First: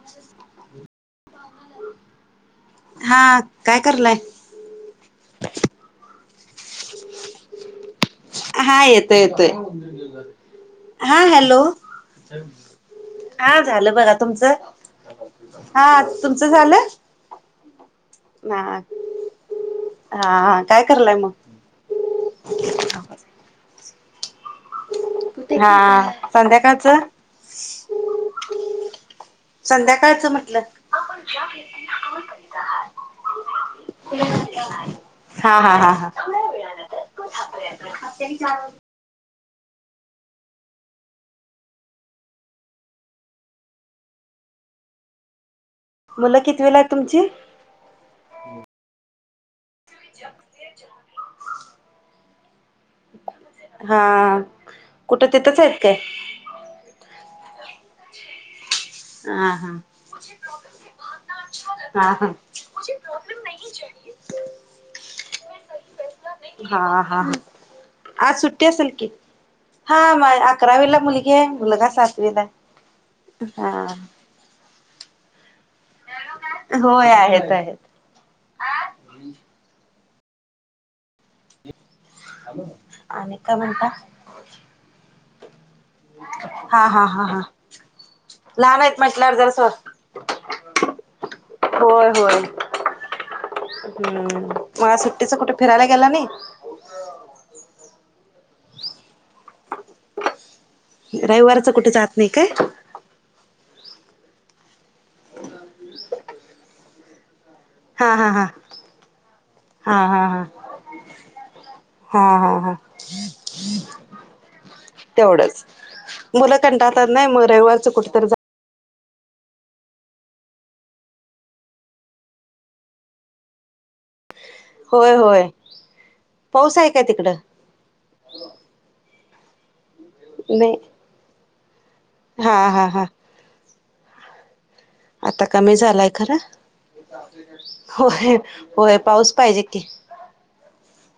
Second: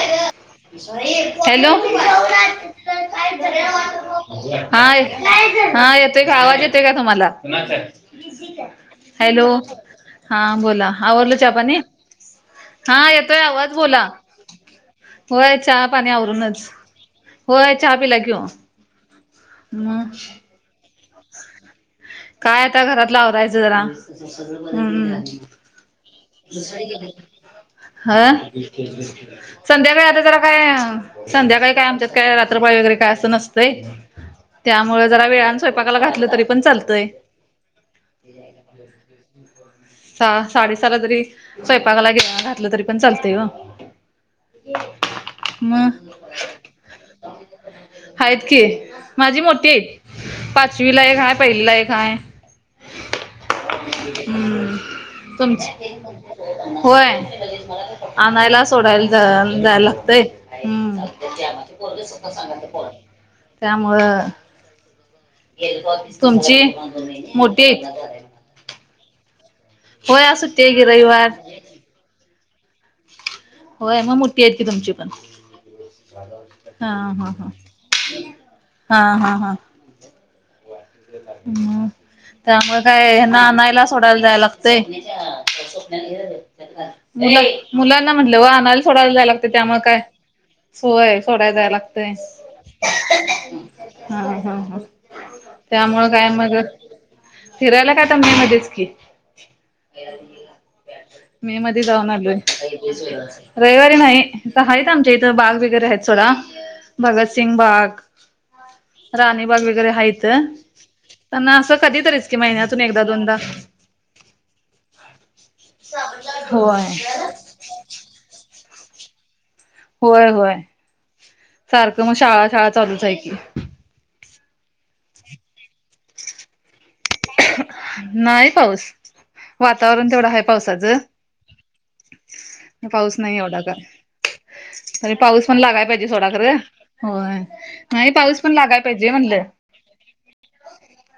Hello [unintelligible] हा काय करलाय हा हा येतोय का आवाज येतोय का तुम्हाला? हा येतोय येतोय हॅलो, हा बोला हा आवरडल चहा हॅलो पानी? हा येतोय आवाज झालं बोला, बघा तुमचं होय चहा हा पाणी तुमचं आवरूनच. झालं होय चहा पिला की ओ. हा हा काय करलाय मग? काय आता घरातला अवरायचं जरा, हम्म. हा, संध्याकाच. हं संध्याकाळी आता संध्याकाळचं जरा म्हटलं काय, संध्याकाळी काय आमच्यात काय रात्रपाळी वगैरे काय नसतय, त्यामुळे जरा वेळान हा हा हा स्वयंपाकाला हा घातलं तरी पण चालतंय. [unintelligible] सहा साडे सहाला जरी, स्वयंपाकाला घे घातलं तरी पण चालतय ग. म, मुलं किती वेला आहेत तुमची आहेत की माझी मोठी आहेत. पाचवी ला एक हाय, पहिलीला एक हाय. हा हम्म कुठं तिथंच तुमची आहेत काय होय, आणायला सोडायला जा हा - हा जाया लागतय, हम्म. हा [unintelligible] त्यामुळं [unintelligible] तुमची, मोठी आहेत. ते असल की, हा होय मा आज सुट्टी आहे की अकरावीला रविवार मुलगी आहे मुलगा सातवीला हाय. होय म मोठी आहेत की तुमची पण? हा होय हा हा आहेत आहेत. हा हा हा, हम्. त्यामुळ काय आणि हेना आनायला म्हणता सोडायला जाय लागतय. हा हा [unintelligible] ये हा मुला हा - मुलांना म्हटलं व आणायला लहान आहेत सोडायला जायला म्हटल्यावर लागत जर स त्यामुळ काय होय सोडाय जाय होय लागतय. होय हा हम्म हा ह, मला सुट्टीच कुठे फिरायला त्यामुळ गेला काय नाही मग? फिरायला काय आता मे मधेच की. मे रविवारच मध्ये कुठे जाऊन जात नाही आलोय. काय रविवारी नाही, इथ हाइत आमच्या इथं बाग वगैरे आहेत सोडा. भगतसिंग बाग, हा हा हा राणी बाग वगैरे हा हाईत. हा हा त्यांना असं कधी तरीच हा की हा हा महिन्यातून एकदा दोनदा. तेवढंच, मुलं होय कंटाळतात नाही म रविवारच कुठ तरी जा होय होय, सारखं म शाळा शाळा चालूच आहे की. होय होय पाऊस आहे काय तिकड नाही पाऊस वातावरण तेवढं आहे नाही पावसाचं पाऊस नाही एवढा का तरी ह पाऊस आता पण कमी लागाय पाहिजे झालाय सोडा खरा खरं होय नाही होय पाऊस पण लागाय होय पाहिजे पाऊस म्हणलं पाहिजे की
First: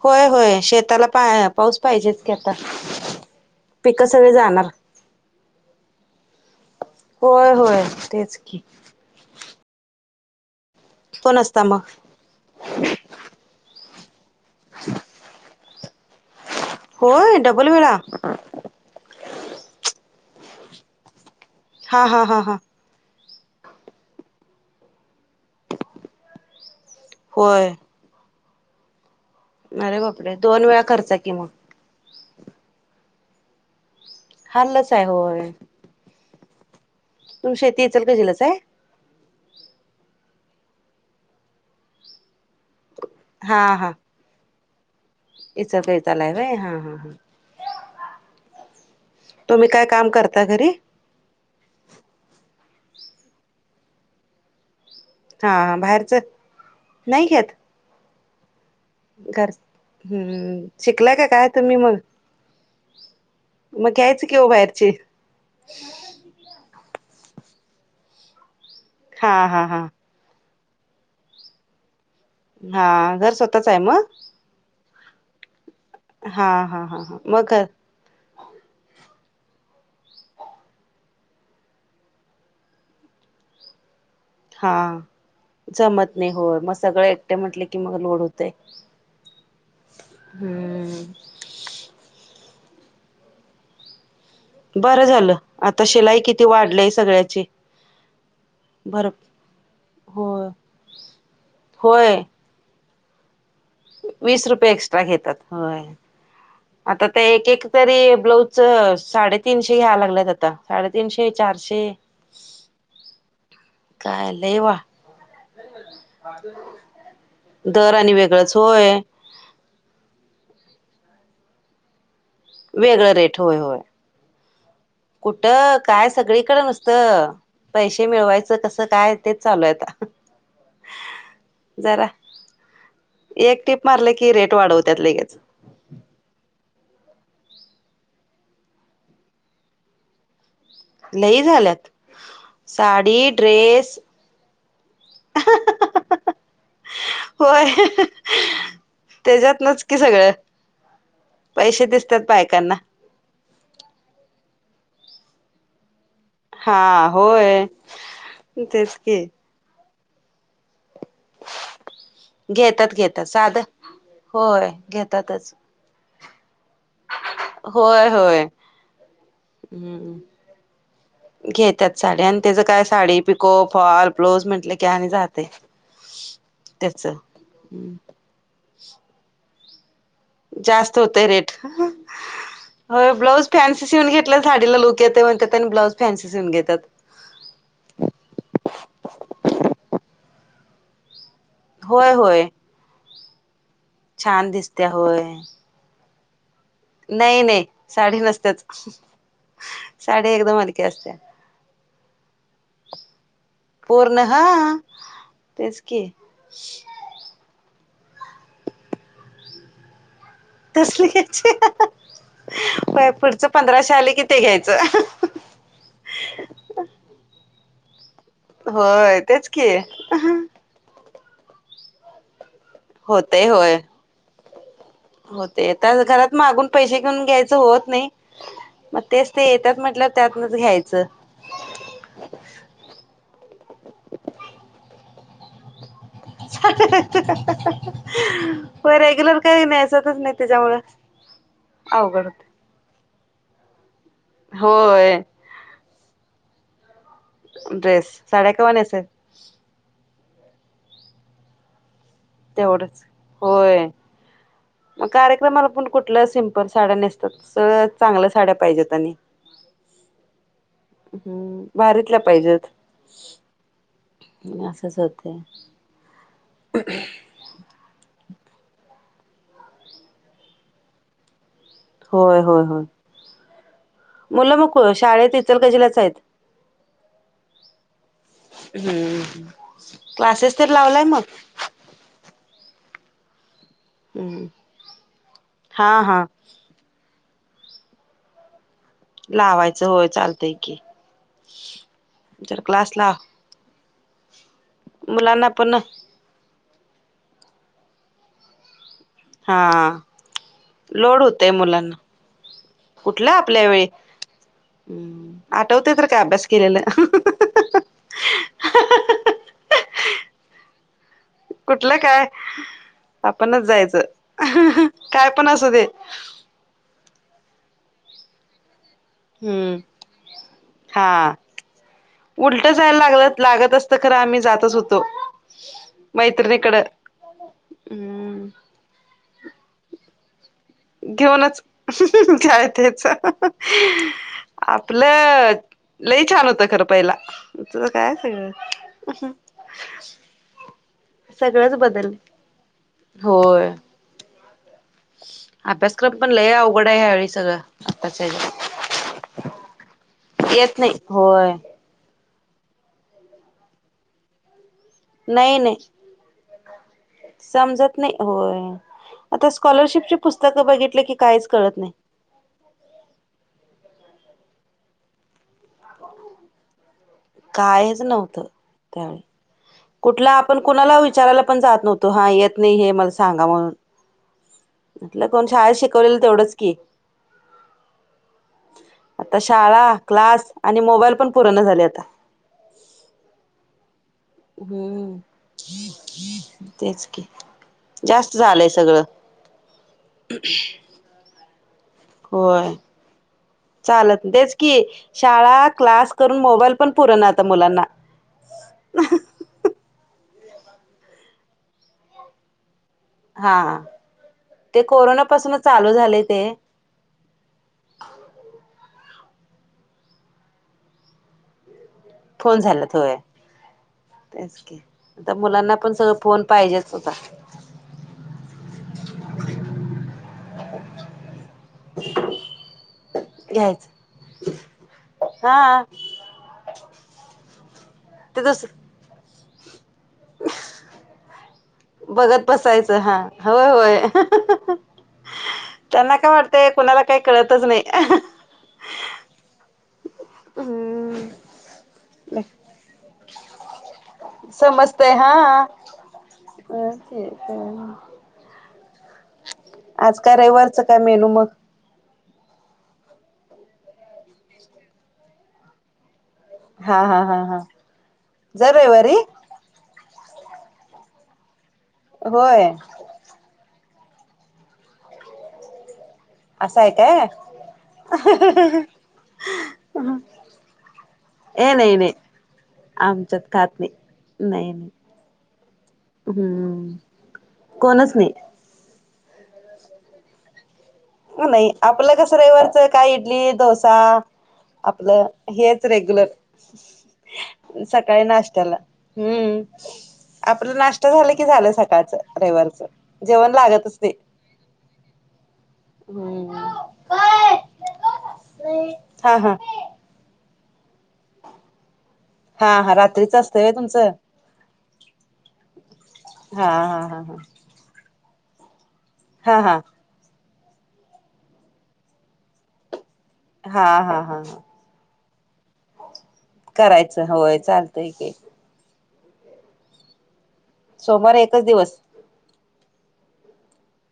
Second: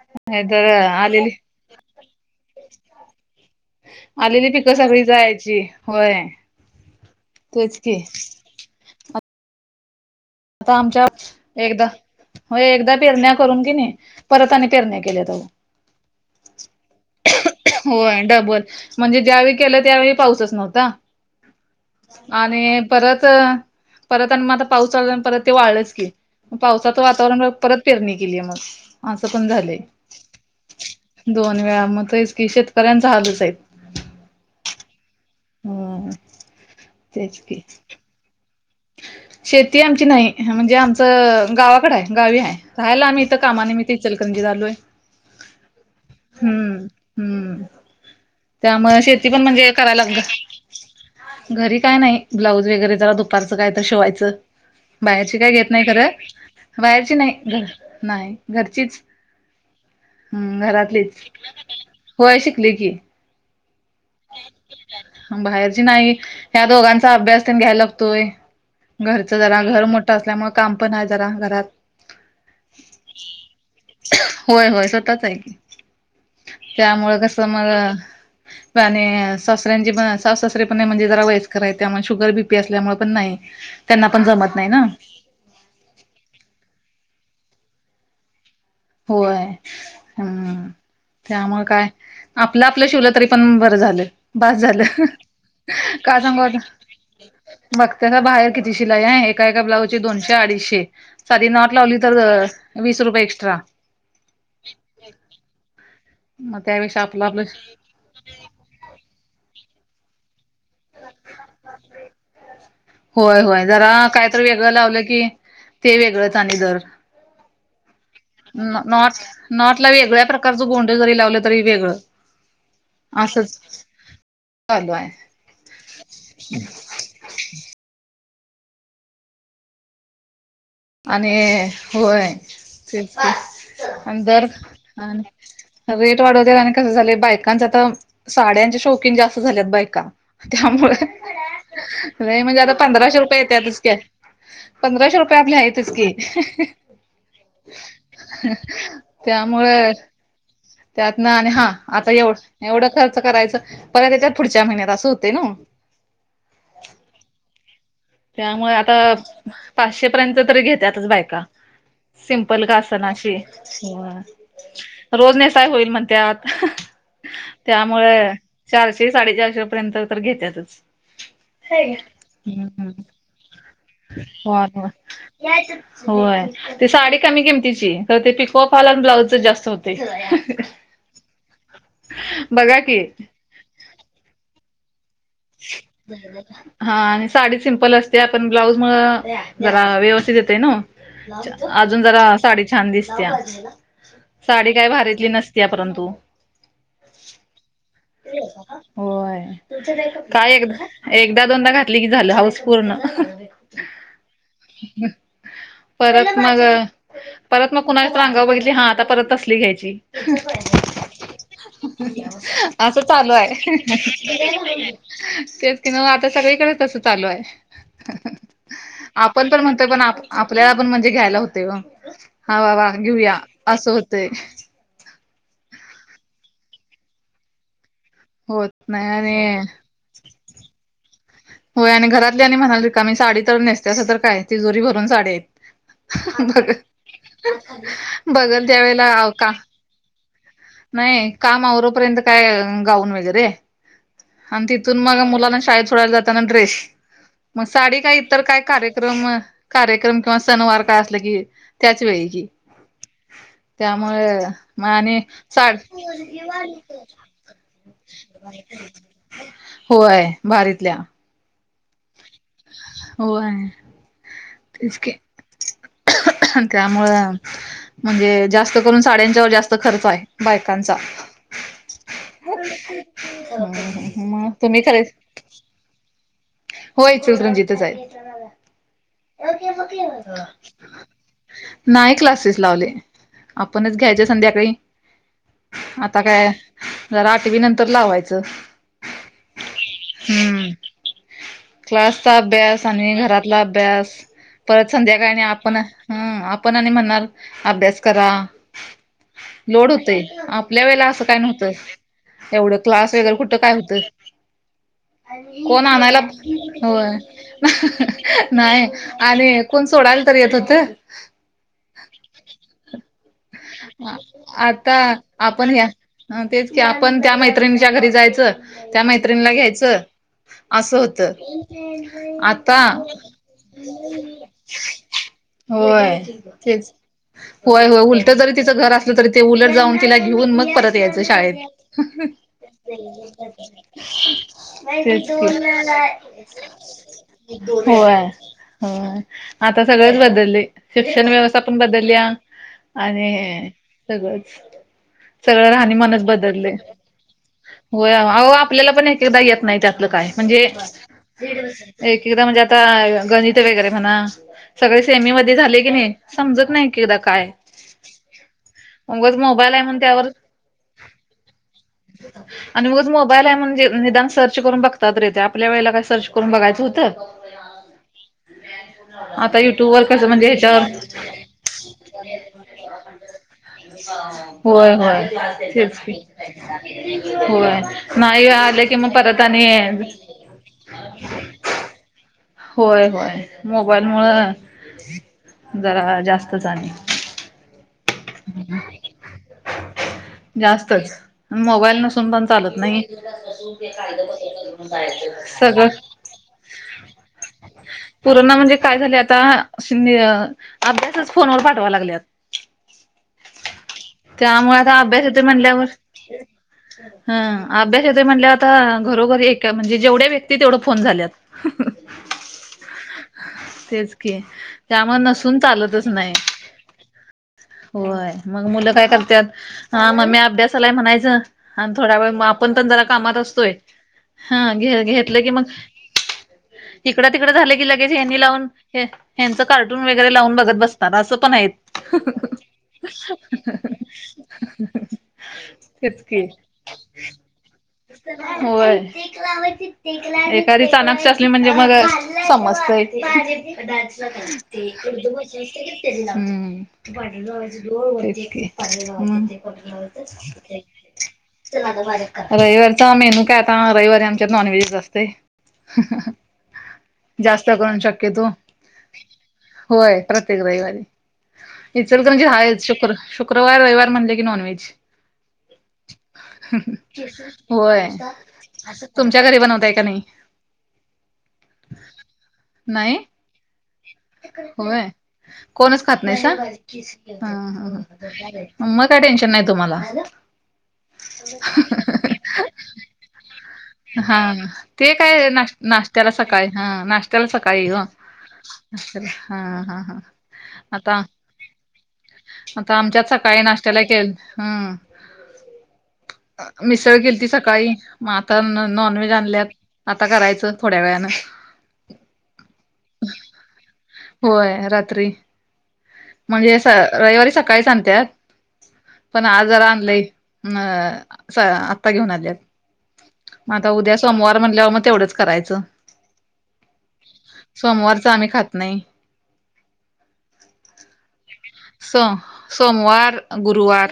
होय नाही होय तर शेताला आलेली पाय पाऊस पाहिजेच की आता पिक सगळे आलेली जाणार पिकं सगळी जायची होय होय तेच होय की तेच की आता आमच्या तो नसता एकदा मग हो एकदा पेरण्या करून कि नाही परतने पेरण्या केल्या होय डबल वेळा होय डबल म्हणजे ज्यावेळी केलं त्यावेळी पाऊसच नव्हता हा हा हा हा आणि परत परत आणि मग आता पाऊस चालला परत ते वाढलंच की पावसाचं वातावरण होय परत पेरणी केली मग असं पण झालंय अरे बापरे दोन वेळा खर्च कि मग दोन वेळा मग इकशेत ्यांचा हाजच आहे हाल्लच आहे होय हो तुम शेती येेल क जिलस आहे शेती आमची नाही म्हणजे आमचं गावाकड आहे गावी आहे राहायला आम्ही हा कामाने मी हा तेचलकंजी झालोय इचलकरंजीला आहे व्हय हा हम्म हा हा हम्म त्यामु शेती पण तुम्ही म्हणजे काय करायलाग काम करता घरी घरी काय नाही ब्लाऊज वगरे जरा दुपारचं काय तर शिवायचं बाहेरची हा काय घेत हा नाही बाहेरच खरं बाहेरची नाही घ नाही घरचीच घर हम्म हम् शिकलाय घरातलीच का काय तुम्ही मग होय शिकली की मग घ्यायच कि ओ बाहेरची बाहेरची नाही ह्या दोघांचा अभ्यास ते घ्यायला लागतोय हा घरच जरा हा हा घर मोठं असल्यामुळे काम पण आहे जरा घरात हा घर स्वतःच आहे मग होय होय स्वतःच आहे की हा हा हा हा त्यामुळं कस मग घर मला आणि सासऱ्यांचे पण स ससरे पण नाही म्हणजे जरा वयस्करराय त्यामुळे शुगर बी पी असल्यामुळे पण नाही त्यांना पण जमत नाही हा ना जमत नाही होय मग सगळं एकटे म्हटले की मग लोड होतेय होय हम् त्यामुळे काय आपलं आपलं शिवला तरी पण बरं झालं बस झालं बरं आता शिलाई काय सांगू किती आता वाढलीय सगळ्याची बघते ना बाहेर किती शिलाई भर आहे एका एका ब्लाउज ची दोनशे होय अडीचशे साधी नोटलावली होय तर वीस रुपये एक्स्ट्रा वीस रुपये एक्स्ट्रा घेतात होय मग त्यापेक्षा आता ते आपलं आपलं एक एक तरी ब्लाज साडेतीीनशे घ्या लागलेत आता साडेतीीनशे चारशे होय होय जरा काय कायत लय वेगळं वा लावलं की ते वेगळच आणि दर दर आणि वेगळंच होय नॉट नॉटला वेगळ्या प्रकारच गोंड जरी लावलं तरी वेगळं वेगळं रेट होय होय असच चालवा आहे कुठं काय सगळीकडे नसत त पैसे मिळवायचं कसं काय तेच चालू हाय आता. आणि जरा होय ते एक टीप मारलं आणि की दर रेट वाढवत्यात लगेच रेट वाढवत्यात आणि कसं झालयं बायकांच आता साडयांचे शौकीन जास्त झालेत बायका त्यामुळ लई झाल्यात नाही म्हणजे आता पंधराशे साडी रुपये येत्यातच की ड्रेस आणि पंधराशे रुपये आपले आहेतच की होय त्याच्यात नच की सगळं. त्यातन आणि हा पैसे आता दिसतात बायकांना एवढं खर्च करायचं परत येत्यात पुढच्या महिन्यात असं होते न हा होय! त्यामुळं आता तेच की पाचशे पर्यंत तरी घेत्यातच बायका. सिम्पल का घेतात असना घेतात अशी साधं होय रोज घेतातच नेसाय होईल म्हणत्यात. होय त्यामुळं होय चारशे साडेचारशे पर्यंत तर घेत्याच घेत्यात साडया आणि त्याच काय sari pico fall blouse हो म्हटलं की आणि जाते होय ते त्याच साडी कमी किमतीची तर ते पिको फॉल आणि ब्लाउजच जास्त होते जास्त होतय रेट बघा की व्हय ब्लॉउज फॅन्सी शिवून घेतले साडीला लुक येतय म्हणत्यात आणि ब्लाउज फॅन्सी शिवून घेतात. हा आणि साडी सिम्पल असत्या पण ब्लाऊज मुळं जरा व्यवस्थित येतय न. अजून होय जरा होय साडी छान दिसतत्या छान साडी काय दिसत्या भारीतली होय नस त्या परंतु नाही नाही साडी नसत्याच होय साडी काय एकदम एक हलकी असत्या एकदा दोनदा घातली की झालं हाऊस पूर्ण पूर्ण हा तेच की परत मग परत मग कुणाच्या तर आंगावर बघीतली हा आता परत तसली घ्यायची तसली घ्यायची असं होय चालू पुढचं हाय. पंधराशे आले कि ते घ्यायचं तेच की नव्ह आता सगळीकडे तसं चालू आहे. होय आपण तेच पण की म्हणतोय पण आप आपल्या आपण म्हणजे घ्यायला होतय हो वा वा घेऊया असं होतय. होते तर घरात मागून पैसे घेऊन घ्यायचं होत नाही होत मग नाही तेच ते आणि येतात म्हटलं त्यातनच घ्यायचं. होय आणि घरातली आणि म्हणाली रिकामी साडी तर नेसत्यास तर काय तिजोरी भरून साडी आहेत. बघ बघल त्या व्हय रेग्युलर काय नेसतच नाही त्याच्याममुळं न्हाय काम आवरु पर्यंत काय गाऊन वगैरे आण तिथून मग होय मुलांना शाळेत सोडायला जाताना ड्रेस मग साडी का ड्रेस इतर साड्या काय कवा नेसायचं कार्यक्रम कार्यक्रम किंवा सणवार काय असलं की त्याचवेळी तेवढंच होय त्यामुळे म मग आणि कार्यक्रमाला साड पण कुठलं सिम्पल साड्या नेसतात सगळं चांगल्या साड्या पाहिजेत आणि होय भारीतल्या हम्म भारीतल्या पाहिजेत. व्हय! असंच असतंय. त्यामुळं म्हणजे जास्त करून साड्यांच्यावर जास्त खर्च हाय बायकांचा होय होय होय! [inaudible] मुलं तुम्ही नको खरे शाळेत इचलकरंजी लाच आहेत. होय इचलकरंजीतच आहेत. हम्म क्लासेस तर लावलाय मग नाही क्लासेस लावले आपणच घ्यायचे हम्म संध्याकाळी हा आता हा काय जरा आठवी नंतर लावायचं. लावायचं होय चालतंय हम्म की क्लासचा जर अभ्यास क्लास आणि लाव घरातला अभ्यास परत संध्याकाळीन मुलांना पण आपण हम आपण आणि म्हणणार अभ्यास करा. हा लोड होतोय आपल्या वेळेला लोड असं काय होतय नव्हतं. मुलांना एवढं क्लास कुठलं वगैरे कुठं आपल्या काय वेळी होतं हम्म कोण आठवते तर आणायला काय अभ्यास केलेलं होय नाही आणि कोण सोडायला तर येत होत. कुठलं काय आपणच जायचं आ- आता काय पण असू आपण दे. ह्या ह तेच की आपण त्या मैत्रिणीच्या घरी जायचं त्या मैत्रिणीला हम्म घ्यायचं. असं हा होत उलट आता जायला लागलं लागत असत खरं आम्ही जातच होतो होय मैत्रिणीकडं तेच होय होय उल जरी हम्म तिचं घर असलं तरी ते उलट जाऊन तिला घेऊन मग परत दयच शाळेत घेऊनच काय त्याच आपलं लई छान होतं खरं पहिला तुझं काय होय सगळं हो आता सगळेंच बदलले शिक्षण व्यवस्था सगळंच पण बदल बदलल्या. आणि हे होय सगळंच सगळं अभ्यासक्रम राहणीमानच पण लय बदलले अवघड आहे ह्यावेळी सगळं होय आताच्या ह्याच्यात आपल्याला पण एक एकदा येत नाही त्यातलं काय म्हणजे येत नाही होय एक एकदा म्हणजे आता गणित वगैरे म्हणा सगळे सेमीमध्ये झाले की नाही समजत नाही की एकदा काय समजत नाही होय उगच आता मोबाईल आहे म्हणून स्कॉलरशिपची त्यावर पुस्तक बघितली की काहीच कळत नाही. आणि उगच मोबाईल आहे म्हणजे निदान सर्च करून बघतात तरी येत, आपल्या वेळेला काही सर्च करून बघायचं होतं. कायच नव्हतं त्यावेळी आता युट्यूब वर कसं कुठला म्हणजे आपण कुणाला ह्याच्यावर विचारायला पण जात नव्हतो हा येत नाही हे मला सांगा म्हणून होय म्हटलं होय कोण शाळेत तेच की शिकवलेलं तेवढंच की होय. नाही आले की मग आता परत आणि शाळा क्लास आणि मोबाईल पण पुरेना झाले आता होय होय मोबाईल मूळ हम. आणि तेच की जास्त झालंय सगळं जास्तच मोबाईल नसून पण होय चालत नाही चालत सगळं तरुन मोबाईल पण पुरना आता मुलां पुरना म्हणजे काय झाले आता, अभ्यासच फोनवर पाठवा लागल्यात. हा त्यामुळे ते आता अभ्यास येत कोरोनापासून म्हणल्यावर चालू झाले ते ह अभ्यास येत म्हणल्यावर आता घरोघरी ए म्हणजे जेवढ्या व्यक्ती तेवढं फोन झाल्यात. हम्. फुल झाल्यात होय. तेच की त्यामुळे आता नसून मुलांना पण चालतच सगळं नाही. फोन पाहिजेच होता होय मग मुलं काय करतात हा मम्मी अभ्यास आला म्हणायचं. आणि थोड्या वेळ आपण पण जरा कामात असतोय घ्यायचं हा घ घेतलं की मग हा तिकडं तिकडे झालं की लगेच हेंनी ते दुस लावून हच कार्टून वगैरे लावून बघत बसतात असं पण आहेत. बघत बसायचं हम् त्यांना तेच काय की वाटतंय कुणाला काही कळतच नाही. होय एखादी चाणाक्ष असली म्हणजे- मग हम्म समजतय. हम्म. समजतय हा. आज काय रविवारचं काय मेनू मग? रविवारीचा मेनू काय आता? रविवारी आमच्यात नॉनव्हेज असतय. हा हा हा हा जास्त करून शक्यतो. जर रविवारी होय. प्रत्येक रविवारी. इचलकरंजीत होय आहे शक्यतो - शुकवार, रविवार म्हटलं की नॉनव्हेज. असं आहे काय? होय. तुमच्या घरी बनवताय का नाही? हे नाही नाही. आमच्यात- खात नाही नाही नाही व्हय. कोणच खात नाहीयसा? हम्म हं हं कोणच नाही. हं. मग काय टेन्शन नाही तुम्हाला. नाही. आपलं कसं रविवारचं काय इडली डोसा. हा ते आपलं काय ना हेच रेग्युलर नाशत्याला सकाळी. हा नाश्त्याला सकाळी. नाश्त्याला अस. हा हम्म. हा हा. आपला नाश्ता आता. झाला की झालं सकाळचं रविवारचं आता आमच्यात जेवण सकाळी लागतच नाश्त्याला नाही. केेल. हम्. हम्म. मिसळ केलती सकाळी. मग आता नॉन व्हेज हा हा आणल्यात. आता करायचं थोड्या वेळान. हा हा. रात्रीच असतंय होय तुमचं होय. रात्री हा म्हणजे हा हा रविवारी स- काळीच आणत्यात. पण हा हा आज हा जरा आणलंय. अ. आता घेऊन आल्यात. म हा आता हा उद्या हा हा सोमवार म्हणल्यावर मग तेवढंच करायचं. करायचं. होय. चालतंय सोमवारच की आम्ही खात नाही. सोमवार एकच दिवस. स सोमवार, गुरुवार,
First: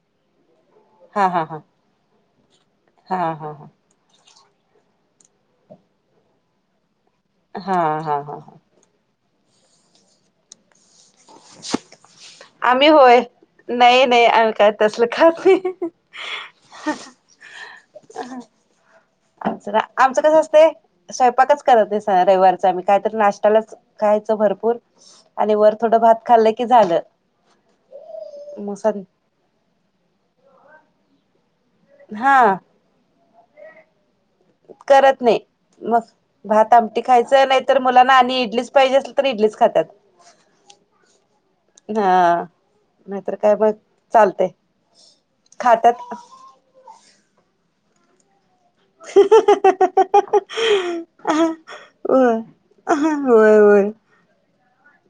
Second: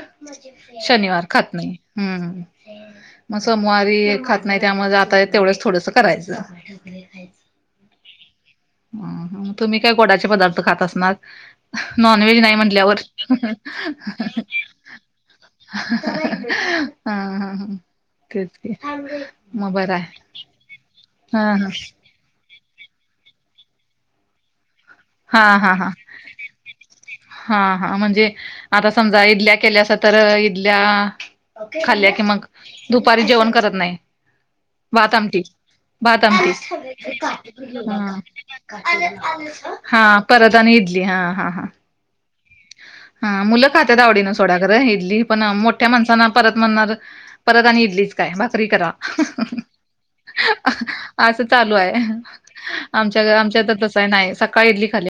शनिवार हा हा खात हा नाही. हम्म. हा हा मग हा सोमवारी खात नाही. त्यामुळे आता तेवढंच थोडस करायचं. हा हा हा हा. हं हं. तुम्ही काय गोडाचे पदार्थ खात असणार? नॉनव्हेज नाही आम्ही म्हटल्यावर होय. नाही नाही आम्ही काय तसल खात नाही. हा हा हम. तेच की. मग आमचं ना बर आहे. हा ह. रविवारच आम्ही काहीतरी नाश्तालाच खायच भरपूर. ह आणि हा वर हा हा थोडं भात खाल्लं की झालं. हा हा. म्हणजे मग आता सं समजा इडल्या केल्यास- तर इडल्या खाल्ल्या कि हा मग दुपारी जेवण करत नाही. भात करत नाही आमटी. मग भात आमटी. खायचं नाही तर मुलांना हं. आणि इडलीच पाहिजे असेल तर इडलीच खातात हा. परत आणि इडली हा हा हां. हा. नाहीतर हा. काय मुलं मग खात्यात आवडीनं चालतय सोडा खरं इडली पण. मोठ्या खातात माणसाना परत- म्हणणार परत आणि इडलीच काय भाकरी करा असं चालू आहे होय आमच्या होय आमच्याता होय तसं नाही सकाळी इडली खाली